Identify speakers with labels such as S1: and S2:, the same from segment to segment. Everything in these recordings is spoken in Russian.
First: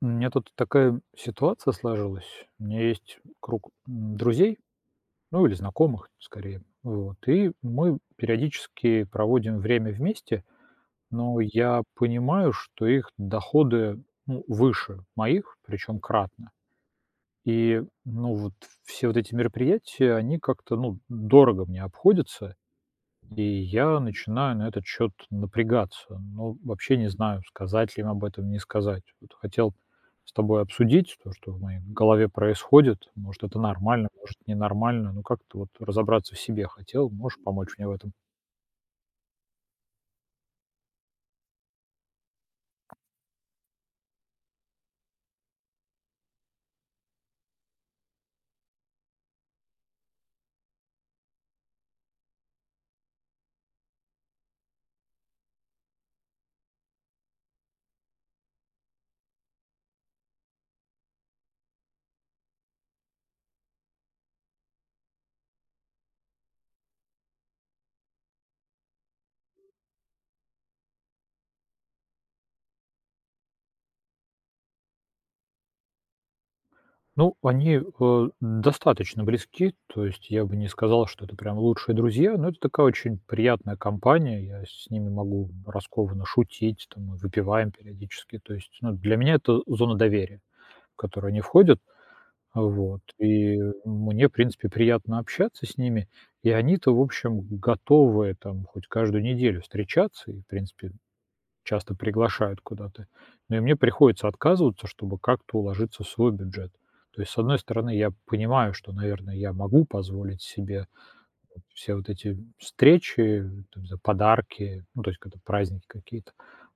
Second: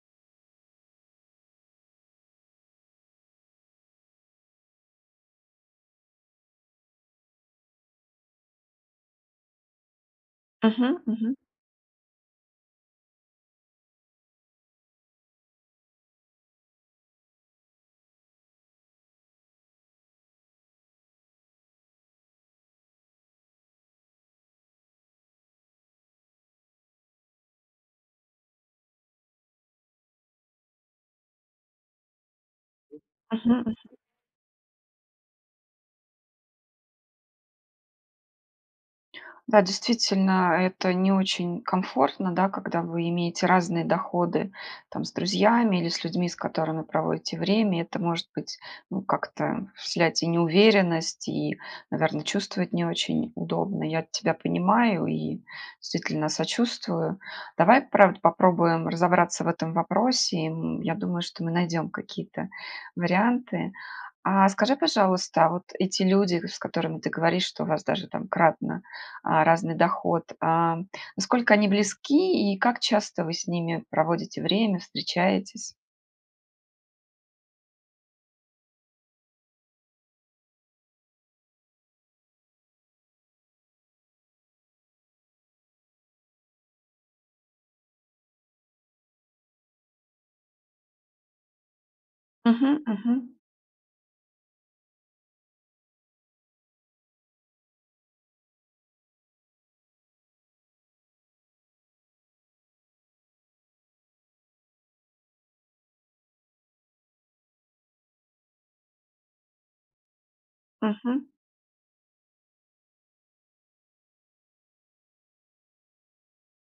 S1: У меня тут такая, ситуация сложилась. У меня есть круг друзей. Ну, или знакомых, скорее, вот. И мы периодически проводим время вместе.
S2: Мгм, мгм.
S1: Но я понимаю, что их доходы, ну, выше моих, причём кратно. И, ну вот, все вот эти мероприятия они как-то, ну, дорого мне обходятся. И я начинаю на этот счёт напрягаться. Но вообще не знаю, сказать ли им об этом- не сказать. Вот хотел с тобой обсудить то, что в моей голове происходит. Может,
S2: Мгм,
S1: это
S2: мгм.
S1: нормально, может, ненормально. Ну, как-то, вот, разобраться в себе хотел, можешь помочь мне в этом?
S2: Да, действительно, это не очень комфортно, да, когда вы имеете разные доходы, там, с друзьями или с людьми, с которыми проводите время. Это может быть, ну, как-то вселять и неуверенность, и, наверно, чувствовать не очень удобно. Я тебя понимаю и, действительно, сочувствую. Давай, правда, попробуем разобраться в этом вопросе. И, м, я думаю, что мы найдем какие-то варианты. А, скажи, пожалуйста, а вот эти люди, с которыми ты говоришь, что у вас даже там кратно, а, разный доход, а, насколько они близки, и как часто вы с ними проводите время, встречаетесь?
S1: Ну, они, а, достаточно близки, то есть я бы не сказал, что это прям лучшие друзья, но это такая очень приятная компания. Я с ними могу раскованно шутить, там, мы выпиваем периодически. То есть, ну, для меня это зона доверия, в которую они входят. А,
S2: Мгм,
S1: вот.
S2: мгм.
S1: И мне, в принципе, приятно общаться с ними, и они-то, в общем, готовы там хоть каждую неделю встречаться и, в принципе, часто приглашают куда-то. Но и мне приходится отказываться, чтобы как-то уложиться в свой бюджет. То есть с одной стороны, я понимаю, что, наверное, я могу позволить себе
S2: Мгм.
S1: вот все вот эти встречи, там, не знаю, подарки, ну, то есть когда праздники какие-то,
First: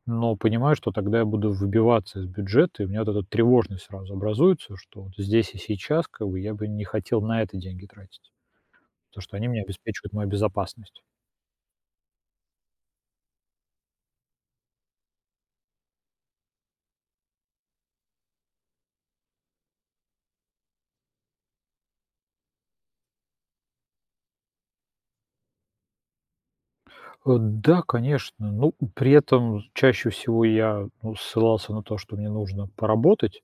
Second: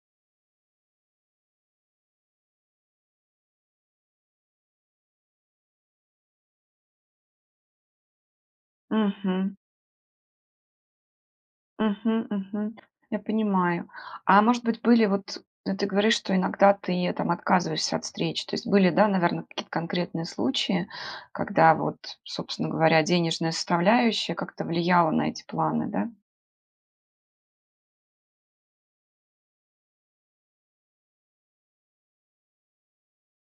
S1: но понимаю, что тогда я буду выбиваться из бюджета. И у меня вот эта тревожность сразу образуется, что вот здесь и сейчас как бы я бы не хотел на это деньги тратить. То, что они
S2: Мгм.
S1: мне обеспечивают мою безопасность.
S2: Мгм. Мгм. Я понимаю. А, может быть, были вот, ты говоришь, что иногда ты, там, отказываешься от встреч. То есть были, да, наверно, какие-то конкретные случаи, когда вот, собственно говоря, денежная составляющая как-то влияла на эти планы, да?
S1: Э, да, конечно. Ну, при этом з чаще всего я, ну, ссылался на то, что мне нужно поработать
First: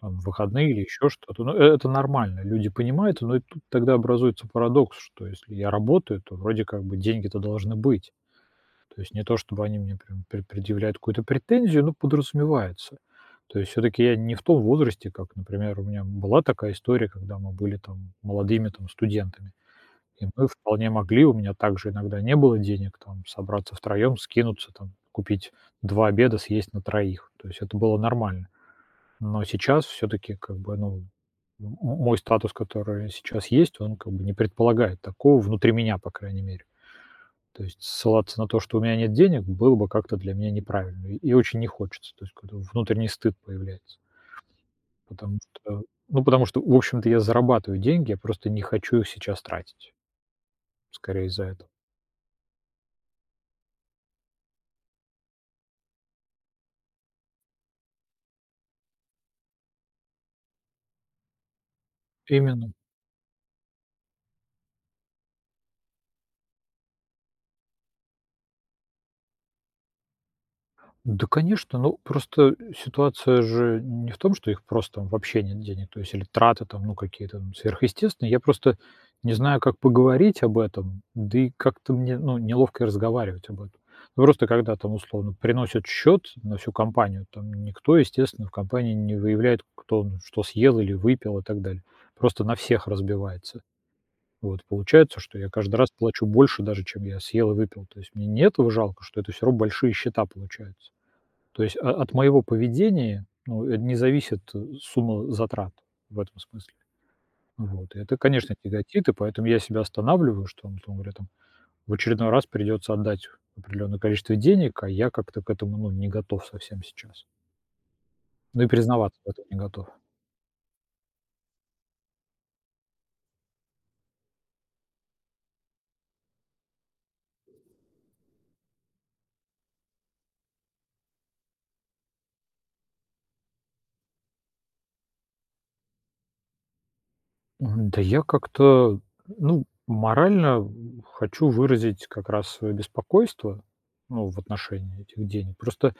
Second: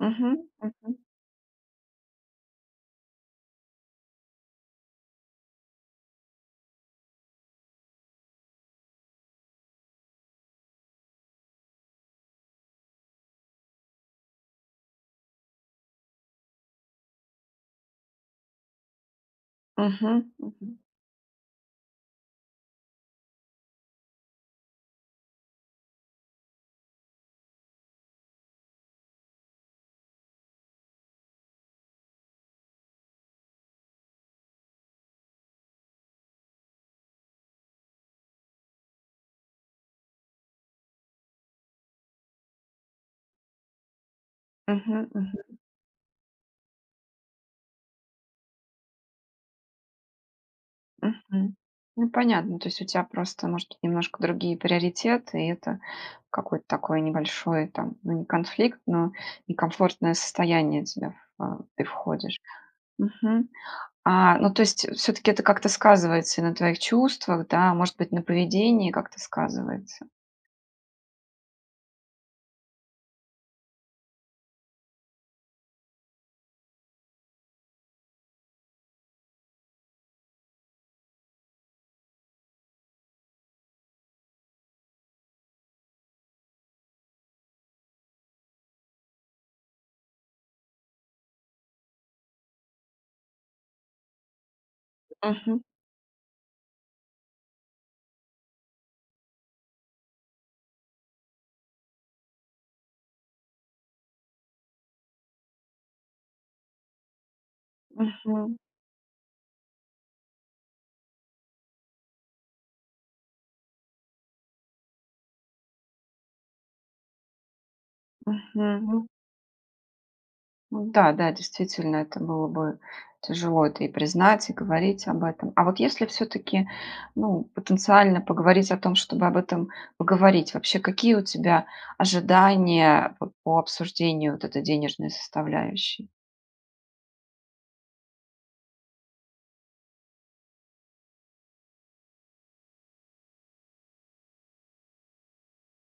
S1: там в выходные или
S2: Мгм.
S1: еще что-то. Ну, э это нормально. Люди понимают, но и тут тогда образуется парадокс, что если я работаю, то вроде как бы деньги-то должны быть. То есть не то чтобы они мне прям пре предъявляют какую-то претензию, но подразумевается. То есть всё-таки я не в том возрасте, как, например, у меня, м, была такая история, когда мы были там молодыми, там, студентами. И
S2: Мгм.
S1: мы
S2: Мгм.
S1: вполне могли у меня также иногда не было денег там собраться втроем, скинуться, там, купить 2 обеда, съесть на 3. То есть это было нормально. Но сейчас всё-таки как бы, ну, м мой статус, который сейчас есть, он как бы не предполагает такого, внутри меня, по крайней мере. То есть ссылаться на то, что у меня нет денег, было бы как-то для меня неправильно и очень не хочется. То есть какой-то внутренний стыд появляется.
S2: Мгм,
S1: Потому
S2: мгм.
S1: что ну, потому что, в общем-то, я зарабатываю деньги, я просто не хочу их сейчас тратить. Скорее из-за
S2: Мгм.
S1: этого.
S2: Ну, понятно, то есть у тя просто может немножко другие приоритеты, и это какой-то такой небольшой там, ну, не конфликт, но некомфортное состояние тебе в, а, ты входишь.
S1: Именно.
S2: Мгм. А, ну, то есть всё-таки это как-то сказывается и на твоих чувствах, да, может быть, на поведении как-то сказывается?
S1: Да, конечно. Ну, просто ситуация же не в том, что их просто, м, вообще нет денег. То есть или траты там, ну, какие-то сверхъестественные. Я просто не знаю, как поговорить об этом, да и как-то мне, ну, неловко разговаривать об этом. Просто когда там, условно, приносят счёт на всю компанию, там никто, естественно, в компании не выявляет, кто он что съел или выпил и так далее. Просто на всех разбивается. Вот получается, что я
S2: Мгм.
S1: каждый раз плачу больше даже, чем я съел и выпил. То есть мне не этого жалко, что это всё равно большие счета получаются. То есть, а, от моего поведения, ну, э, не зависит сумма затрат в этом смысле, вот. Это, конечно,
S2: Мгм.
S1: тяготит, и поэтому я себя останавливаю, что, там, условно говоря, там в очередной раз придется отдать определенное количество денег, а я как-то к этому, ну, не готов совсем сейчас. Ну, и
S2: Мгм.
S1: признаваться в этом не готов.
S2: М-да, да, действительно, это было бы тяжело это и признать, и говорить об этом. А вот если всё-таки, ну, потенциально поговорить о том, чтобы об этом поговорить, вообще какие у тебя ожидания по по обсуждению вот этой денежной составляющей?
S1: Мгм. Да я как-то, ну, морально хочу выразить как раз, свое беспокойство, ну, в отношении этих денег. Просто,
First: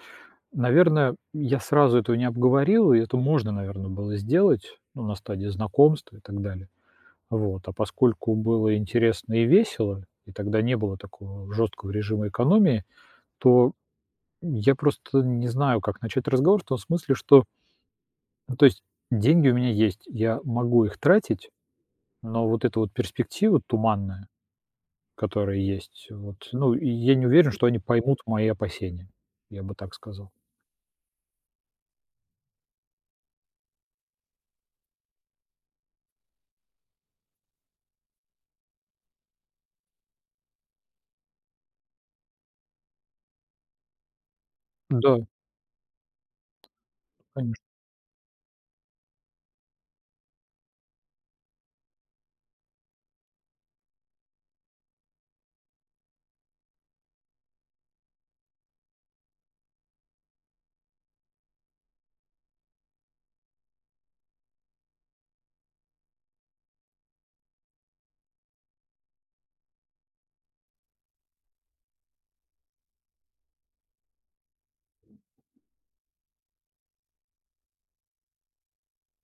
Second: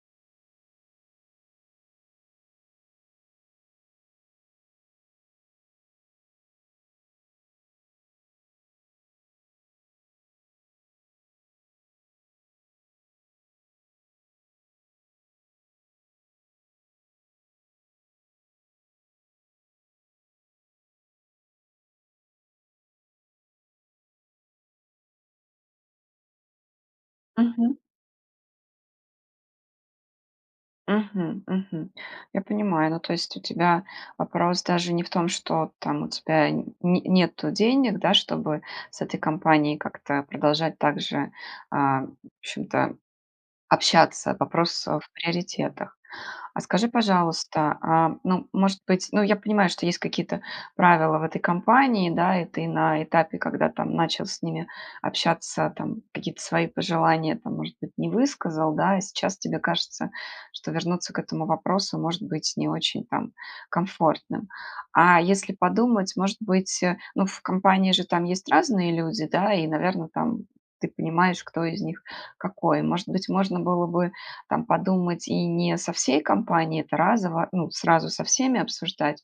S1: наверное, я сразу этого не обговорил, и это можно, наверное, было сделать, ну, на стадии знакомства и так далее, вот. А поскольку было интересно и весело и тогда не было такого жёсткого режима экономии, то н я просто не знаю, как начать разговор в том смысле, что ну, то есть деньги у меня есть, я могу их тратить, но вот эта вот перспектива туманная, которая есть, вот ну, я не уверен, что
S2: Мгм.
S1: они поймут мои опасения, я бы так сказал.
S2: Мгм, мгм. Я понимаю, ну, то есть, у тебя вопрос даже не в том, что там у тебя не нету денег, да, чтобы с этой компанией как-то продолжать также, а, в общем-то общаться, вопрос, э, в
S1: Да.
S2: приоритетах. А скажи,
S1: Конечно.
S2: пожалуйста, а, ну, может быть, ну, я понимаю, что есть какие-то правила в этой компании, да, это и на этапе, когда там начал с ними общаться, там, какие-то свои пожелания, там, может быть, не высказал, да, а сейчас тебе кажется, что вернуться к этому вопросу может быть не очень, там, комфортным. А если подумать, может быть, э, ну, в компании же там есть разные люди, да. И, наверно, там, ты понимаешь, кто из них какой. Может быть, можно было бы, там, подумать, и не со всей компанией это разово, ну, сразу со всеми обсуждать,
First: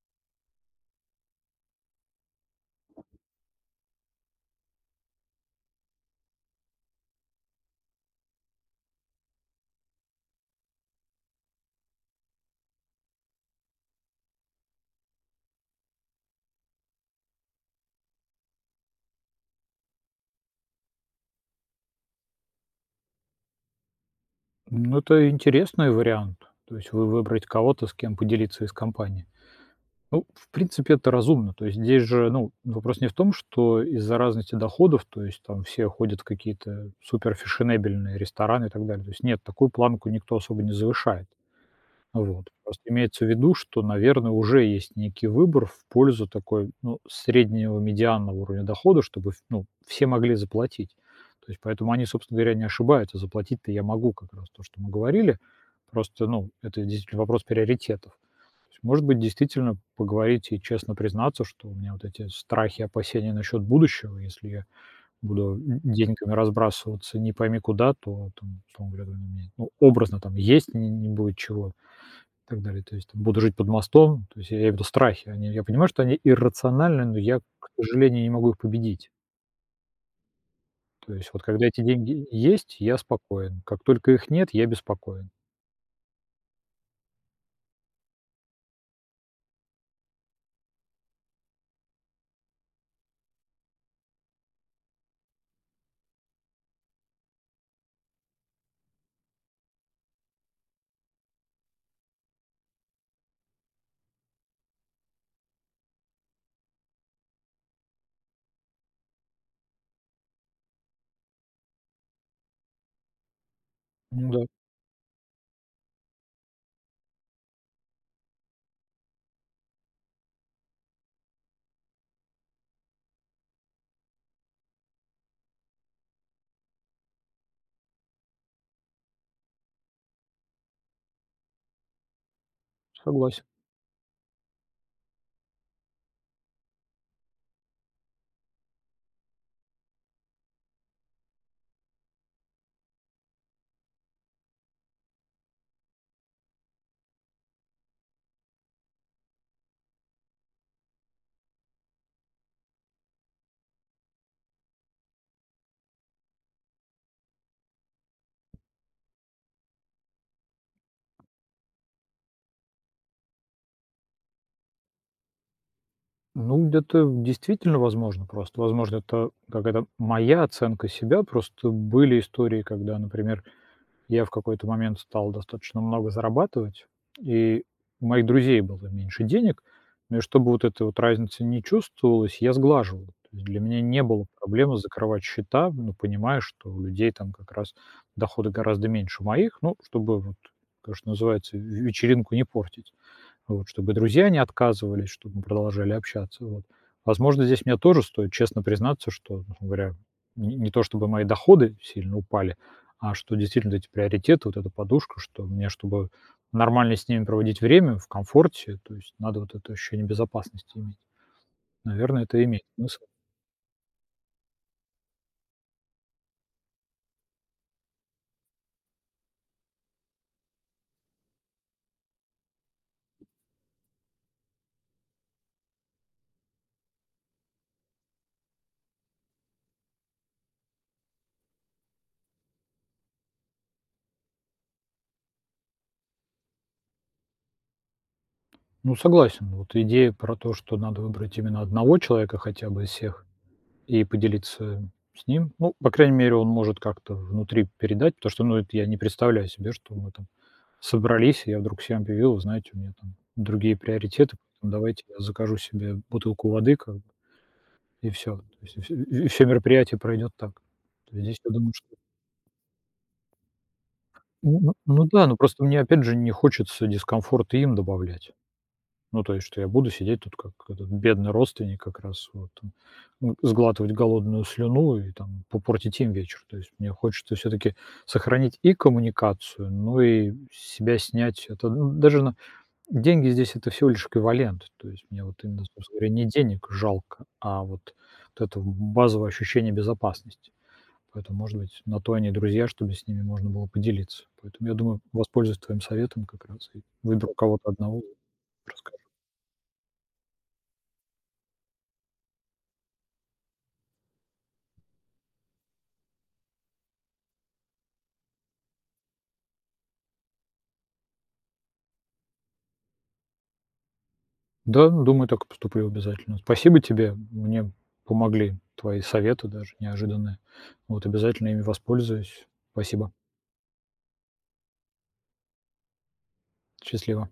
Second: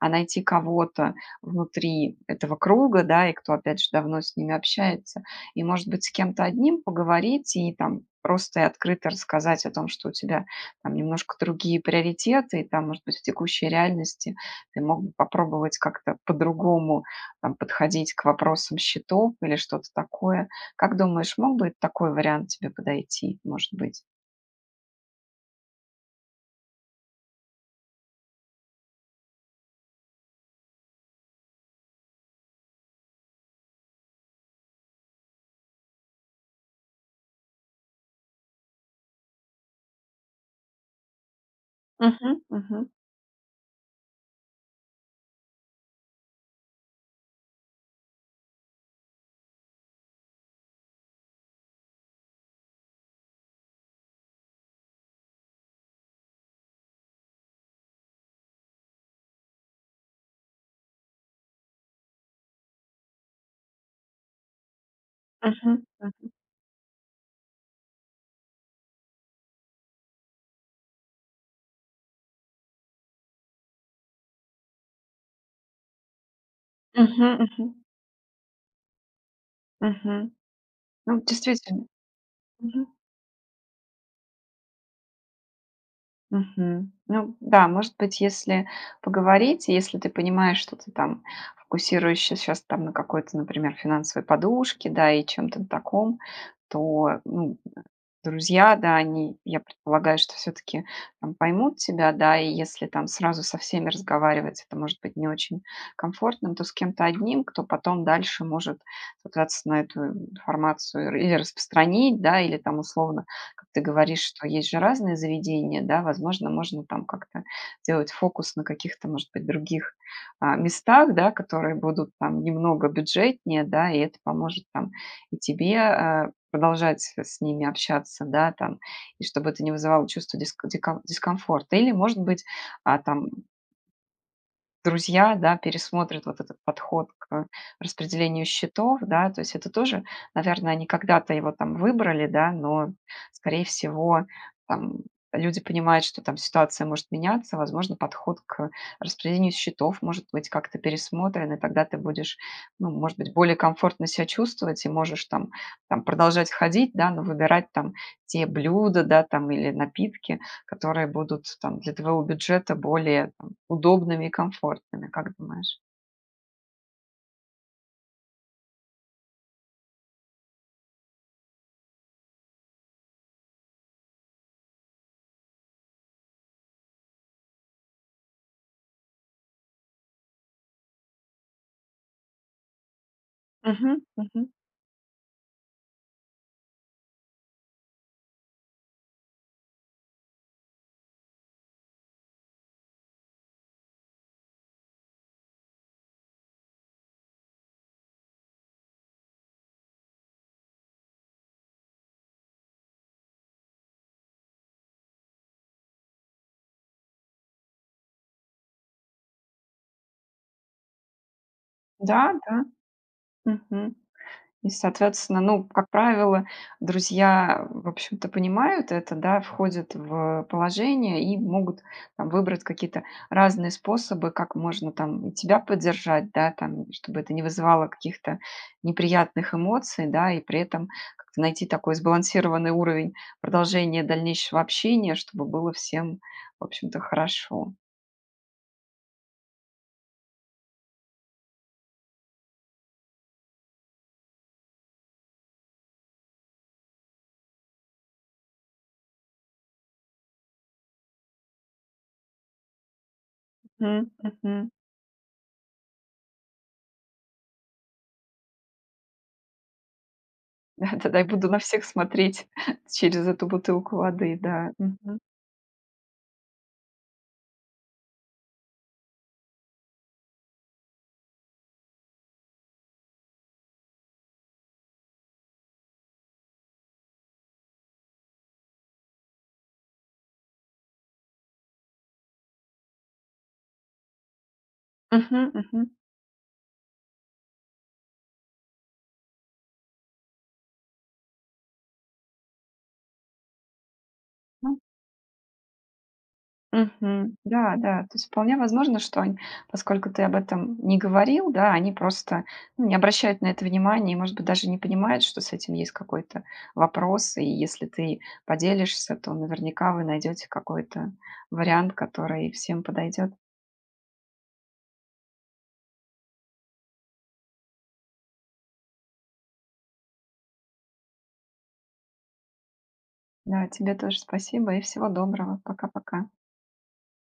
S2: а найти кого-то внутри этого круга, да, и кто опять же давно с ними общается. И, может быть, с кем-то одним поговорить, и, там, просто и открыто рассказать о том, что у тебя, там, немножко другие приоритеты, и там, может быть, в текущей реальности ты мог бы попробовать как-то по-другому, там, подходить к вопросам счетов или что-то такое. Как думаешь, мог бы такой вариант тебе подойти, может быть?
S1: Ну, это интересный вариант. То есть, вы выбрать кого-то, с кем поделиться из компании. Ну, в принципе, это разумно. То есть здесь же, ну, вопрос не в том, что из-за разности доходов, то есть, там, все ходят в какие-то суперфешенебельные рестораны и так далее. То есть, нет. Такую планку никто особо не завышает.
S2: Мгм,
S1: Вот. Просто
S2: мгм.
S1: имеется в виду, что, наверно, уже есть некий выбор в пользу такой, ну, среднего медианного уровня дохода, чтобы, ф ну, все могли заплатить. То есть поэтому они, собственно говоря, не ошибаются. Заплатить-то я могу, как раз, то, что мы говорили. Просто, ну, это действительно вопрос приоритетов. То есть, может быть, действительно поговорить и честно признаться, что у меня, вот, эти страхи и опасения насчёт будущего. Если я буду д
S2: Мгм, мгм.
S1: деньгами разбрасываться не пойми куда, то, там, условно говоря, ну, образно, там, есть не будет чего и так далее. То есть, там, буду жить под мостом. То есть, я имею в виду страхи. А не Я понимаю, что они иррациональны, но
S2: Мгм
S1: я, к
S2: мгм.
S1: сожалению, не могу их победить.
S2: Мгм.
S1: То
S2: Ну,
S1: есть, вот, когда эти
S2: действительно.
S1: деньги есть,
S2: Мгм.
S1: я спокоен, как только их нет, я беспокоен.
S2: Мгм. Ну да, может быть, если поговорить, и если ты понимаешь, что ты там фокусируешься щас на какой-то, например, финансовой подушке, да, и чем-то таком, то, ну, друзья, да, они, я предполагаю, что всё-таки, там, поймут тебя, да. И, если там сразу со всеми разговаривать, это может быть не очень комфортным. То с кем-то одним, кто потом дальше может сослаться на эту информацию, и или распространить, да, или там условно, как ты говоришь,
S1: Ну
S2: что
S1: да.
S2: есть же разные заведения, да, возможно, можно, там, как-то сделать фокус на каких-то, может быть, других, а, местах, да, которые будут там немного бюджетнее, да, и это поможет, там, и тебе, э, продолжать с с ними общаться, да, там, и чтобы это не вызывало чувство дис ди дискомфорта. Или, может быть, а, там
S1: Согласен.
S2: друзья, да, пересмотрят вот этот подход к распределению счетов, да. То есть это тоже, наверно, они когда-то его, там, выбрали, да. Но, скорее всего, там люди понимают, что там ситуация может меняться, возможно, подход к распределению счетов может быть как-то пересмотрен. И тогда ты будешь, ну, может быть, более комфортно ся чувствовать и можешь там там продолжать ходить, да. Но выбирать там те блюда, да, там или напитки, которые будут там для твоего бюджета более там удобными и комфортными, как думаешь?
S1: Ну ведь это, действительно, возможно. Просто, возможно, это какая-то моя оценка себя. Просто были истории, когда, например, я в какой-то момент стал достаточно много зарабатывать, и у моих друзей было меньше денег. Ну, и чтобы вот этой вот разницы не чувствовалось, я сглаживал. То есть для меня
S2: Мгм,
S1: не было
S2: мгм.
S1: проблемой закрывать счета, ну, понимая, что у людей, там, как раз доходы гораздо меньше моих. Ну, чтобы, вот, то, что называется, "в вечеринку не портить". Вот. Чтобы друзья не отказывались, чтобы мы продолжали общаться, вот. Возможно, здесь мне тоже стоит честно признаться, что, говоря, н не то чтобы мои доходы сильно упали, а что, действительно, эти приоритеты, вот эта подушка, что мне, чтобы нормально с ними проводить время в комфорте, то есть надо, вот, это ощущение безопасности иметь. Наверно,
S2: Да,
S1: это имеет
S2: да.
S1: смысл.
S2: Мгм. И, соответственно, ну, как правило, друзья, в общем-то, понимают это, да, входят в положение и могут, там, выбрать какие-то разные способы, как можно, там, и тебя поддержать, да, там. Чтобы это не вызывало каких-то неприятных эмоций, да, и при этом как-то найти такой сбалансированный уровень продолжения дальнейшего общения, чтобы было всем, в общем-то, хорошо.
S1: Ну, согласен. Вот идея про то, что надо выбрать именно 1 человека хотя бы из всех- и поделиться с ним. Ну, по крайней мере, он может как-то внутри передать. Потому что, ну это, я не представляю себе, что мы там собрались, и я вдруг всем объявил: "Вы знаете, у меня там другие
S2: Мгм,
S1: приоритеты,
S2: мгм.
S1: поэтому давайте я закажу себе бутылку воды", как бы и всё. То есть вс вс всё мероприятие пройдёт так. То
S2: Тогда
S1: есть
S2: я
S1: здесь,
S2: буду
S1: я
S2: на
S1: думаю,
S2: всех
S1: что
S2: смотреть через эту бутылку воды,
S1: Ну
S2: да.
S1: ну ну
S2: Мгм.
S1: да. Ну, просто мне, опять же, не хочется дискомфорта им добавлять. Ну, то есть, что я буду сидеть тут, как этот бедный родственник, как раз, вот, там, ну, сглатывать голодную слюну и, там, по портить им вечер. То есть, мне хочется всё-таки сохранить и коммуникацию, ну, и с себя снять это Ну, даже, на Деньги здесь- это всего лишь эквивалент. То есть, мне вот
S2: Мгм,
S1: именно,
S2: мгм.
S1: собственно говоря, не денег жалко, а вот это базовое ощущение безопасности. Поэтому, может быть, на то они и друзья, чтобы с ними можно было поделиться. Поэтому, я думаю, воспользуюсь твоим советом как раз и выберу
S2: Мгм.
S1: кого-то
S2: Да,
S1: 1-
S2: да. То есть,
S1: и
S2: вполне
S1: расскажу.
S2: возможно, что он поскольку ты об этом не говорил, да. Они просто, ну, не обращают на это внимание и, может быть, даже не понимают, что с этим есть какой-то вопрос. И, если ты поделишься, то наверняка вы найдете какой-то вариант, который всем подойдет.
S1: Да, думаю, так и поступлю обязательно. Спасибо тебе, мне помогли твои советы, даже неожиданные, вот, обязательно ими воспользуюсь. Спасибо!
S2: Да, тебе тоже спасибо и всего доброго, пока-пока!
S1: Счастливо.